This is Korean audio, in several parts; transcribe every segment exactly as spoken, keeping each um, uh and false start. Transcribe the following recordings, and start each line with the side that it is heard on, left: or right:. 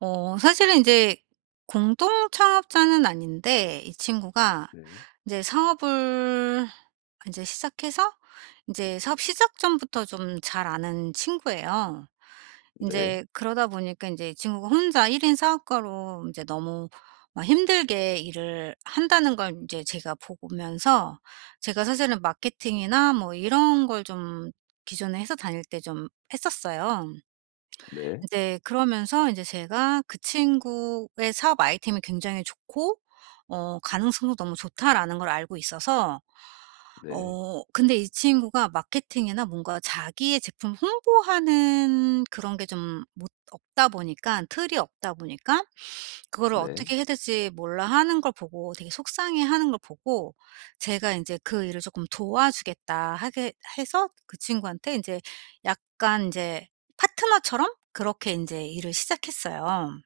right: 어 사실은 이제 공동 창업자는 아닌데, 이 친구가
left: 네.
right: 이제 사업을 이제 시작해서, 이제 사업 시작 전부터 좀 잘 아는 친구예요. 이
left: 네.
right: 제 그러다 보니까 이제 이 친구가 혼자 일 인 사업가로 이제 너무 막 힘들게 일을 한다는 걸 이제 제가 보면서, 제가 사실은 마케팅이나 뭐 이런 걸 좀 기존에 해서 다닐 때 좀 했었어요.
left: 네.
right: 이제 그러면서 이제 제가 그 친구의 사업 아이템이 굉장히 좋고 어 가능성도 너무 좋다라는 걸 알고 있어서,
left: 네.
right: 어 근데 이 친구가 마케팅이나 뭔가 자기의 제품 홍보하는 그런 게 좀 못 없다 보니까, 틀이 없다 보니까 그거를
left: 네.
right: 어떻게 해야 될지 몰라 하는 걸 보고, 되게 속상해하는 걸 보고 제가 인제 그 일을 쪼끔 도와주겠다 하게 해서, 그 친구한테 인제 약간 인제 파트너처럼 그렇게 인제 일을 시작했어요.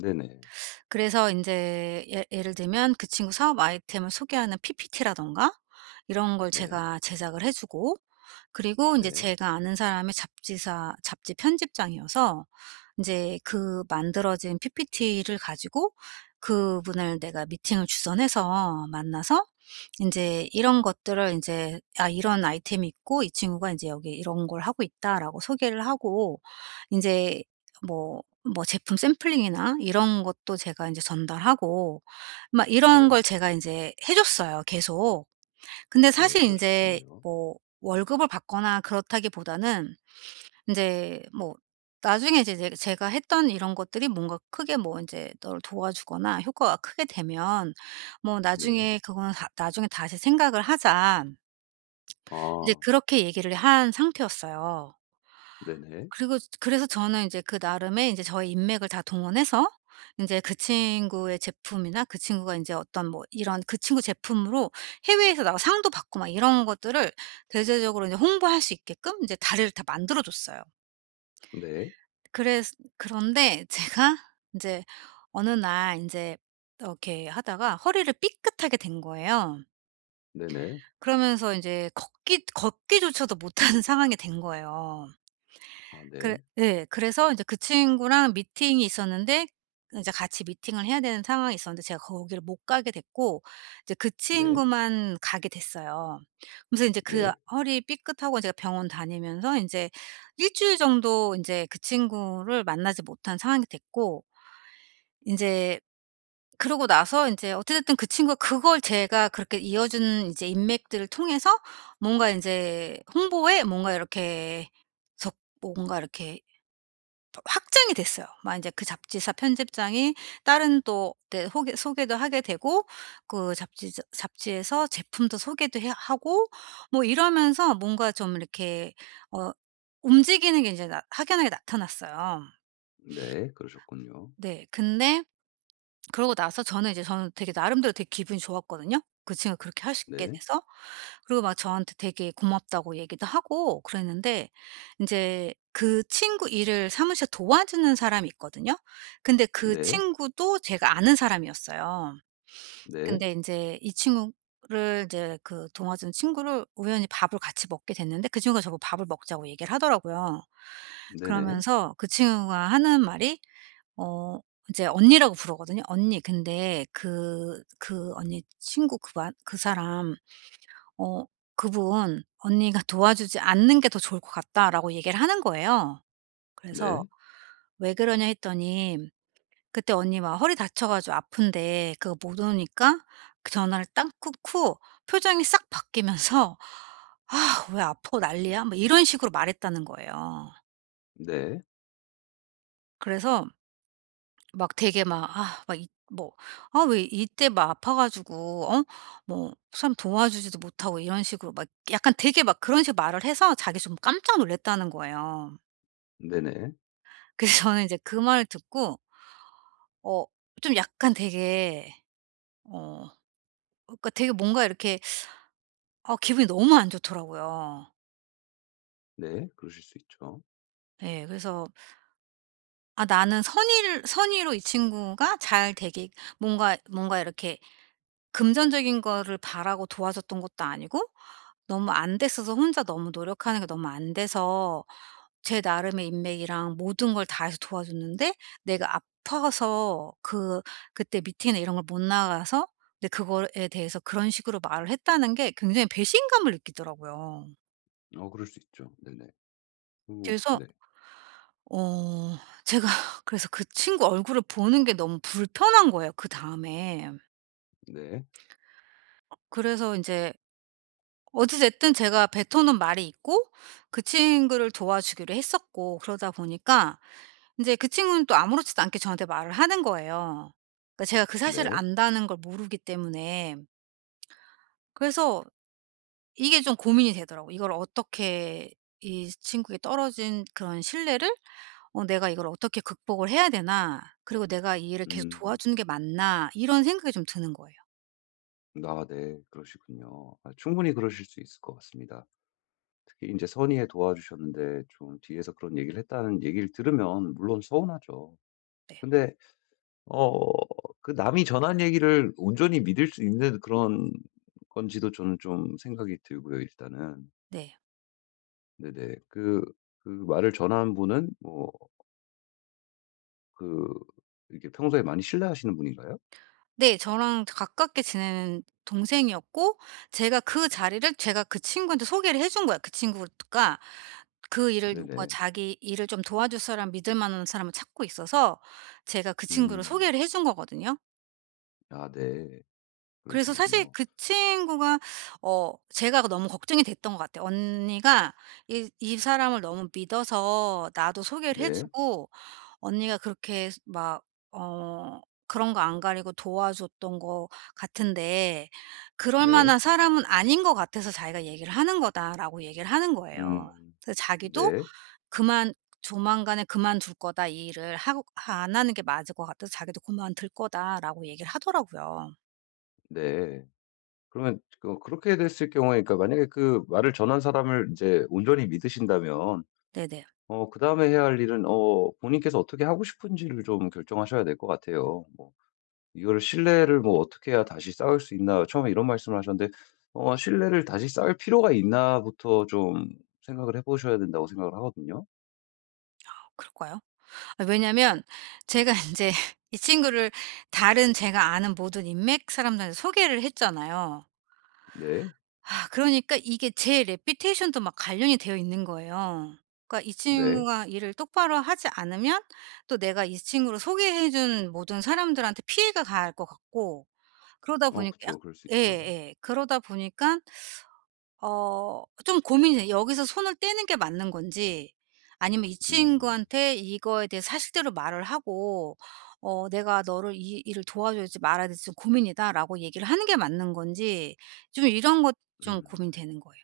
left: 네네.
right: 그래서 인제 예 예를 들면 그 친구 사업 아이템을 소개하는 피피티라든가 이런 걸
left: 네.
right: 제가 제작을 해 주고, 그리고 인제
left: 네.
right: 제가 아는 사람의 잡지사 잡지 편집장이어서, 인제 그 만들어진 피피티를 가지고 그분을 내가 미팅을 주선해서 만나서 인제 이런 것들을 인제 "아, 이런 아이템이 있고 이 친구가 인제 여기 이런 걸 하고 있다."라고 소개를 하고, 인제 뭐 뭐 제품 샘플링이나 이런 것도 제가 인제 전달하고, 막 이런
left: 네.
right: 걸 제가 인제 해 줬어요 계속. 근데
left: 네.
right: 사실 인제
left: 그러셨군요.
right: 뭐 월급을 받거나 그렇다기보다는 인제 뭐 나중에 이제 제 제가 했던 이런 것들이 뭔가 크게 뭐 인제 너를 도와주거나 효과가 크게 되면 뭐
left: 네.
right: "나중에 그거는 다 나중에 다시 생각을 하자." 이제
left: 아.
right: 그렇게 얘기를 한 상태였어요.
left: 네네.
right: 그리고 그래서 저는 이제 그 나름의 이제 저의 인맥을 다 동원해서 인제 그 친구의 제품이나 그 친구가 인제 어떤 뭐 이런 그 친구 제품으로 해외에서 나가 상도 받고, 막 이런 것들을 대대적으로 인제 홍보할 수 있게끔 인제 다리를 다 만들어 줬어요.
left: 네.
right: 그래스 그런데 제가 인제 어느 날 인제 이렇게 하다가 허리를 삐끗하게 된 거예요.
left: 네네.
right: 그러면서 인제 걷기 걷기조차도 못하는 상황이 된 거예요.
left: 아
right: 그래
left: 네.
right: 예. 그래서 인제 그 친구랑 미팅이 있었는데, 이제 같이 미팅을 해야 되는 상황이 있었는데 제가 거기를 못 가게 됐고, 이제 그
left: 네.
right: 친구만 가게 됐어요. 그러면서 인제 그
left: 네.
right: 허리 삐끗하고 제가 병원 다니면서 인제 일 주일 정도 인제 그 친구를 만나지 못한 상황이 됐고, 인제 그러고 나서 인제 어찌 됐든 그 친구가 그걸 제가 그렇게 이어준 이제 인맥들을 통해서 뭔가 인제 홍보에 뭔가 이렇게 적 뭔가 이렇게 확장이 됐어요. 막 이제 그 잡지사 편집장이 다른 또 네 호게 소개도 하게 되고 그 잡지 잡지에서 제품도 소개도 해 하고, 뭐 이러면서 뭔가 좀 이렇게 어 움직이는 게 이제 나 확연하게 나타났어요.
left: 네. 그러셨군요.
right: 네. 근데 그러고 나서 저는 이제 저는 되게 나름대로 되게 기분이 좋았거든요. 그 친구가 그렇게 할 수 있게
left: 네.
right: 돼서. 그리고 막 저한테 되게 고맙다고 얘기도 하고 그랬는데, 인제 그 친구 일을 사무실에 도와주는 사람이 있거든요. 근데 그
left: 네.
right: 친구도 제가 아는 사람이었어요.
left: 네.
right: 근데 인제 이 친구를, 이제 그 도와준 친구를 우연히 밥을 같이 먹게 됐는데 그 친구가 저보고 밥을 먹자고 얘기를 하더라고요.
left: 네네.
right: 그러면서 그 친구가 하는 말이, 어 이제 언니라고 부르거든요. "언니 근데 그 그 언니 친구 그 마 그 사람, 어 그분 언니가 도와주지 않는 게 더 좋을 것 같다."라고 얘기를 하는 거예요. 그래서
left: 네.
right: "왜 그러냐?" 했더니, 그때 언니 막 허리 다쳐 가지고 아픈데 그거 못 오니까 그 전화를 딱 끊고 표정이 싹 바뀌면서 "아, 왜 아프고 난리야?" 뭐 이런 식으로 말했다는 거예요.
left: 네.
right: 그래서 막 되게 막 아 막 이 뭐 '아, 왜 이때 막 아파 가지고, 어 뭐 사람 도와주지도 못하고.' 이런 식으로 막 약간 되게 막 그런 식으로 말을 해서 자기 좀 깜짝 놀랐다는 거예요.
left: 네네.
right: 그래서 저는 이제 그 말을 듣고, 어 좀 약간 되게, 어 그러니까 되게 뭔가 이렇게, 어, 기분이 너무 안 좋더라고요.
left: 네. 그러실 수 있죠.
right: 예. 그래서, '아, 나는 선의를 선의로 이 친구가 잘 되게, 뭔가 뭔가 이렇게 금전적인 거를 바라고 도와줬던 것도 아니고, 너무 안 됐어서 혼자 너무 노력하는 게 너무 안 돼서 제 나름의 인맥이랑 모든 걸 다해서 도와줬는데, 내가 아파서 그 그때 미팅이나 이런 걸 못 나가서, 근데 그거에 대해서 그런 식으로 말을 했다는 게' 굉장히 배신감을 느끼더라고요.
left: 어 그럴 수 있죠. 네네. 오
right: 그래서,
left: 네.
right: 어 제가 그래서 그 친구 얼굴을 보는 게 너무 불편한 거예요, 그다음에.
left: 네.
right: 그래서 이제 어찌 됐든 제가 뱉어 놓은 말이 있고, 그 친구를 도와주기로 했었고 그러다 보니까, 인제 그 친구는 또 아무렇지도 않게 저한테 말을 하는 거예요. 그러니까 제가 그 사실을
left: 네.
right: 안다는 걸 모르기 때문에. 그래서 이게 좀 고민이 되더라고요. 이걸 어떻게, 이 친구에게 떨어진 그런 신뢰를, 어 '내가 이걸 어떻게 극복을 해야 되나? 그리고 내가 이 일을 계속
left: 음.
right: 도와주는 게 맞나?' 이런 생각이 좀 드는 거예요.
left: 아 네. 그러시군요. 아 충분히 그러실 수 있을 것 같습니다. 특히 이제 선의에 도와주셨는데 좀 뒤에서 그런 얘기를 했다는 얘기를 들으면 물론 서운하죠.
right: 네.
left: 근데 어 그 남이 전한 얘기를 온전히 믿을 수 있는 그런 건지도 저는 좀 생각이 들고요 일단은.
right: 네.
left: 네네. 그 그 말을 전한 분은 뭐 그 이렇게 평소에 많이 신뢰하시는 분인가요?
right: 네. 저랑 가깝게 지내는 동생이었고, 제가 그 자리를 제가 그 친구한테 소개를 해준 거예요. 그 친구가 그 일을 뭔가
left: 네네.
right: 자기 일을 좀 도와줄 사람, 믿을 만한 사람을 찾고 있어서 제가 그 친구를
left: 음.
right: 소개를 해준 거거든요.
left: 아 네.
right: 그래서 사실
left: 그러시군요.
right: 그 친구가, 어 제가 너무 걱정이 됐던 것 같아요. '언니가 이 이 사람을 너무 믿어서 나도 소개를 해
left: 네.
right: 주고, 언니가 그렇게 막 어 그런 거 안 가리고 도와줬던 것 같은데, "그럴
left: 네.
right: 만한 사람은 아닌 것 같아서 자기가 얘기를 하는 거다."'라고 얘기를 하는 거예요.
left: 음.
right: 그래서 자기도
left: 네.
right: 그만 조만간에 '그만둘 거다. 이 일을 하고 안 하는 게 맞을 것 같아서 자기도 그만둘 거다.'라고 얘기를 하더라고요.
left: 네. 그러면 그 그렇게 됐을 경우에 그러니까 만약에 그 말을 전한 사람을 이제 온전히 믿으신다면
right: 네네.
left: 어 그다음에 해야 할 일은 어 본인께서 어떻게 하고 싶은지를 좀 결정하셔야 될 것 같아요. 뭐 "이거를 신뢰를 뭐 어떻게 해야 다시 쌓을 수 있나." 처음에 이런 말씀을 하셨는데 어 '신뢰를 다시 쌓을 필요가 있나.'부터 좀 생각을 해 보셔야 된다고 생각을 하거든요.
right: 그럴까요? 아, 왜냐면 제가 이제 이 친구를, 다른 제가 아는 모든 인맥 사람들한테 소개를 했잖아요.
left: 네.
right: 아, 그러니까 이게 제 레피테이션도 막 관련이 되어 있는 거예요. 그러니까 이
left: 네.
right: 친구가 일을 똑바로 하지 않으면, 또 내가 이 친구를 소개해 준 모든 사람들한테 피해가 갈 것 같고, 그러다
left: 어
right: 보니까 약
left: 그쵸. 그럴 수 있죠.
right: 예예. 그러다 보니까 어 좀 고민이 돼요. 여기서 손을 떼는 게 맞는 건지, 아니면 이
left: 음.
right: 친구한테 이거에 대해 사실대로 말을 하고 어 '내가 너를, 이 일을 도와줘야지 말아야 될지 좀 고민이다.'라고 얘기를 하는 게 맞는 건지, 좀 이런 것 좀
left: 음.
right: 고민되는 거예요.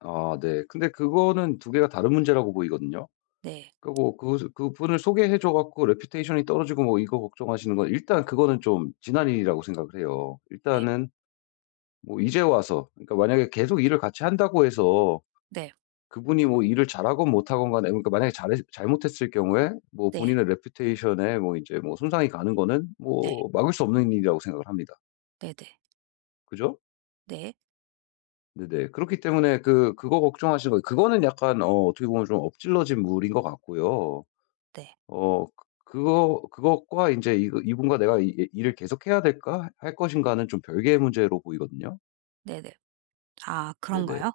left: 아 네. 근데 그거는 두 개가 다른 문제라고 보이거든요.
right: 네.
left: 그 뭐 그 그분을 소개해 줘 갖고 레퓨테이션이 떨어지고 뭐 이거 걱정하시는 건 일단 그거는 좀 지난 일이라고 생각을 해요.
right: 네.
left: 일단은 뭐 이제 와서 그러니까 만약에 계속 일을 같이 한다고 해서
right: 네.
left: 그분이 뭐 일을 잘하건 못하건 간에 그러니까 만약에 잘 잘못했을 경우에 뭐
right: 네.
left: 본인의 레퓨테이션에 뭐 이제 뭐 손상이 가는 거는
right: 네.
left: 뭐 막을 수 없는 일이라고 생각을 합니다.
right: 네 네.
left: 그죠?
right: 네.
left: 네네. 그렇기 때문에 그 그거 걱정하시는 거 그거는 약간 어 어떻게 보면 좀 엎질러진 물인 것 같고요.
right: 네.
left: 어 그 그거 그것과 이제 이 '이분과 내가 이 이 일을 계속해야 될까? 할 것인가?'는 좀 별개의 문제로 보이거든요.
right: 네네. 아
left: 네네.
right: 그런가요?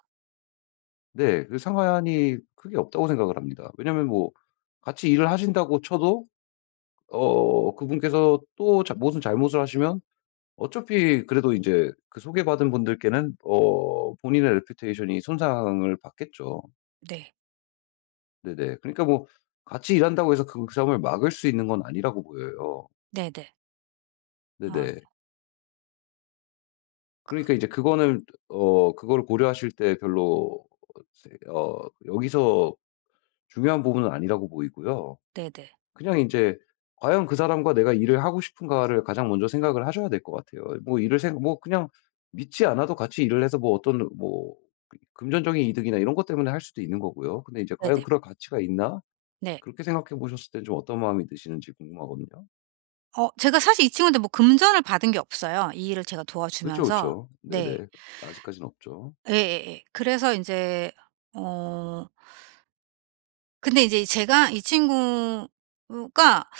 left: 네. 그 상관이 크게 없다고 생각을 합니다. 왜냐면 뭐 같이 일을 하신다고 쳐도 어 그분께서 또 자 무슨 잘못을 하시면 어차피 그래도 이제 그 소개받은 분들께는 어 본인의 레퓨테이션이 손상을 받겠죠.
right: 네.
left: 네네. 그러니까 뭐 같이 일한다고 해서 그 그 사람을 막을 수 있는 건 아니라고 보여요.
right: 네네. 아
left: 네네.
right: 네. 그
left: 그러니까 이제 그거는 어 그거를 고려하실 때 별로 어 여기서 중요한 부분은 아니라고 보이고요.
right: 네네.
left: 그냥 인제 '과연 그 사람과 내가 일을 하고 싶은가.'를 가장 먼저 생각을 하셔야 될 것 같아요. 뭐 일을 생 뭐 그냥 믿지 않아도 같이 일을 해서 뭐 어떤 뭐 그 금전적인 이득이나 이런 것 때문에 할 수도 있는 거고요. 근데 이제
right: 네네.
left: '과연
right: 네.
left: 그럴 가치가 있나?'
right: 네, 네.
left: 그렇게 생각해 보셨을 땐 좀 어떤 마음이 드시는지 궁금하거든요.
right: 어 제가 사실 이 친구한테 뭐 금전을 받은 게 없어요, 이 일을 제가
left: 그쵸,
right: 도와주면서.
left: 그쵸.
right: 네.
left: 네네. 아직까진 없죠.
right: 예예예. 그래서 이제, 어 근데 이제 제가 이 친구가,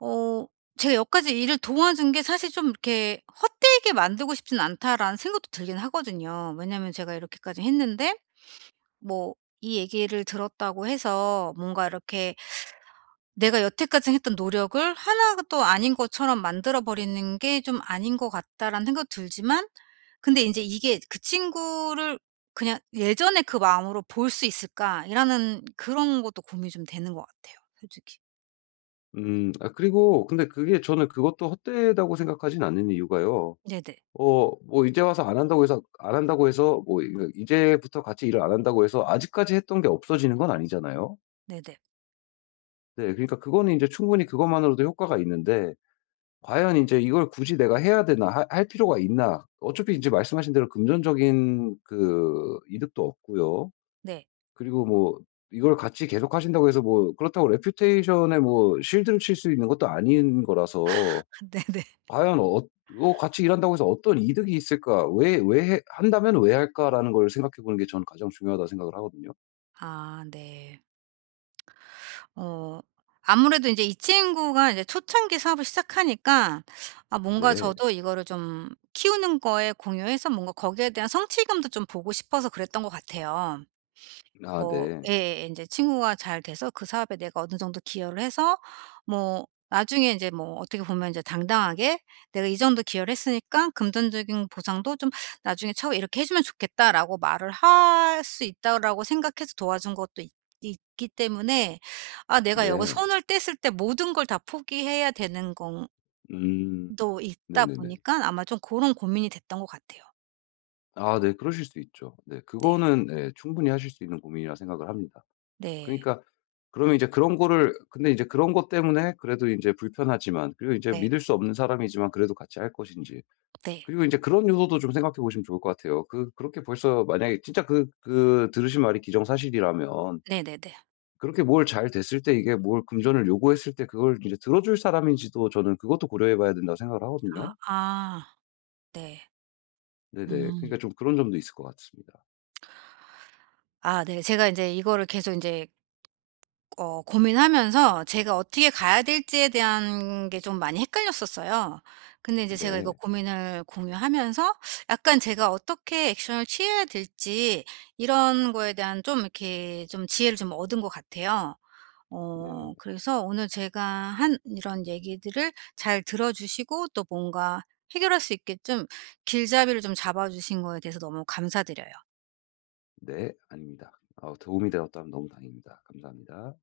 right: 어 제가 여기까지 일을 도와준 게 사실 좀 이렇게 '헛되게 만들고 싶진 않다.'라는 생각도 들긴 하거든요. 왜냐면 제가 이렇게까지 했는데, 뭐 이 얘기를 들었다고 해서 뭔가 이렇게 내가 여태까지 했던 노력을 하나도 아닌 것처럼 만들어 버리는 게 좀 아닌 것 같다라는 생각도 들지만, 근데 인제 이게 '그 친구를 그냥 예전의 그 마음으로 볼 수 있을까?'이라는 그런 것도 고민이 좀 되는 것 같아요, 솔직히.
left: 음. 아 그리고 근데 그게 저는 그것도 헛되다고 생각하진 않는 이유가요.
right: 네네.
left: 어 뭐 이제 와서 안 한다고 해서 안 한다고 해서 뭐 이거 이제부터 같이 일을 안 한다고 해서 아직까지 했던 게 없어지는 건 아니잖아요.
right: 네네.
left: 네. 그러니까 그거는 이제 충분히 그것만으로도 효과가 있는데 과연 이제 '이걸 굳이 내가 해야 되나? 하 할 필요가 있나?' 어차피 이제 말씀하신 대로 금전적인 그 이득도 없고요.
right: 네.
left: 그리고 뭐 이걸 같이 계속하신다고 해서 뭐 그렇다고 레퓨테이션에 뭐 실드를 칠 수 있는 것도 아닌 거라서
right: 네네.
left: 과연 어 어 '같이 일한다고 해서 어떤 이득이 있을까? 왜 왜 해 한다면 왜 할까?'라는 걸 생각해 보는 게 저는 가장 중요하다고 생각을 하거든요.
right: 아 네. 어 아무래도 이제 이 친구가 이제 초창기 사업을 시작하니까, 아 뭔가
left: 네.
right: 저도 이거를 좀 키우는 거에 공유해서 뭔가 거기에 대한 성취감도 좀 보고 싶어서 그랬던 것 같아요.
left: 아
right: 뭐
left: 네.
right: 예예. 제 친구가 잘 돼서 그 사업에 내가 어느 정도 기여를 해서, 뭐 나중에 이제 뭐 어떻게 보면 이제 당당하게 '내가 이 정도 기여를 했으니까 금전적인 보상도 좀 나중에 차후 이렇게 해 주면 좋겠다.'라고 말을 할 수 있다라고 생각해서 도와준 것도 있기 때문에, 아 내가 여기
left: 네.
right: 손을 뗐을 때 모든 걸 다 포기해야 되는 건
left: 음.
right: 도 있다 보니
left: 네네네.
right: 까 아마 좀 그런 고민이 됐던 것 같아요.
left: 아 네. 그러실 수 있죠. 네.
right: 네.
left: 그거는 네 충분히 하실 수 있는 고민이라 생각을 합니다.
right: 네.
left: 그러니까 그러면 이제 그런 거를 근데 이제 그런 것 때문에 그래도 이제 불편하지만 그리고 이제
right: 네.
left: 믿을 수 없는 사람이지만 그래도 같이 할 것인지
right: 네.
left: 그리고 이제 그런 요소도 좀 생각해 보시면 좋을 것 같아요. 그 그렇게 벌써 만약에 진짜 그 그 들으신 말이 기정사실이라면
right: 네네네.
left: 그렇게 뭘 잘 됐을 때 이게 뭘 금전을 요구했을 때 그걸 이제 들어줄 사람인지도 저는 그것도 고려해 봐야 된다고 생각을
right: 아
left: 하거든요.
right: 아. 네.
left: 네네.
right: 음.
left: 그러니까 좀 그런 점도 있을 것 같습니다.
right: 아 네. 제가 인제 이거를 계속 인제 어 고민하면서 제가 어떻게 가야 될지에 대한 게 좀 많이 헷갈렸었어요. 근데 인제 제가 이거
left: 네.
right: 고민을 공유하면서, 약간 제가 어떻게 액션을 취해야 될지, 이런 거에 대한 좀 이렇게 좀 지혜를 좀 얻은 것 같아요. 어
left: 네.
right: 그래서 오늘 제가 한 이런 얘기들을 잘 들어 주시고 또 뭔가 해결할 수 있게 좀 길잡이를 좀 잡아 주신 거에 대해서 너무 감사드려요.
left: 네. 아닙니다. 아 도움이 되었다면 너무 다행입니다. 감사합니다.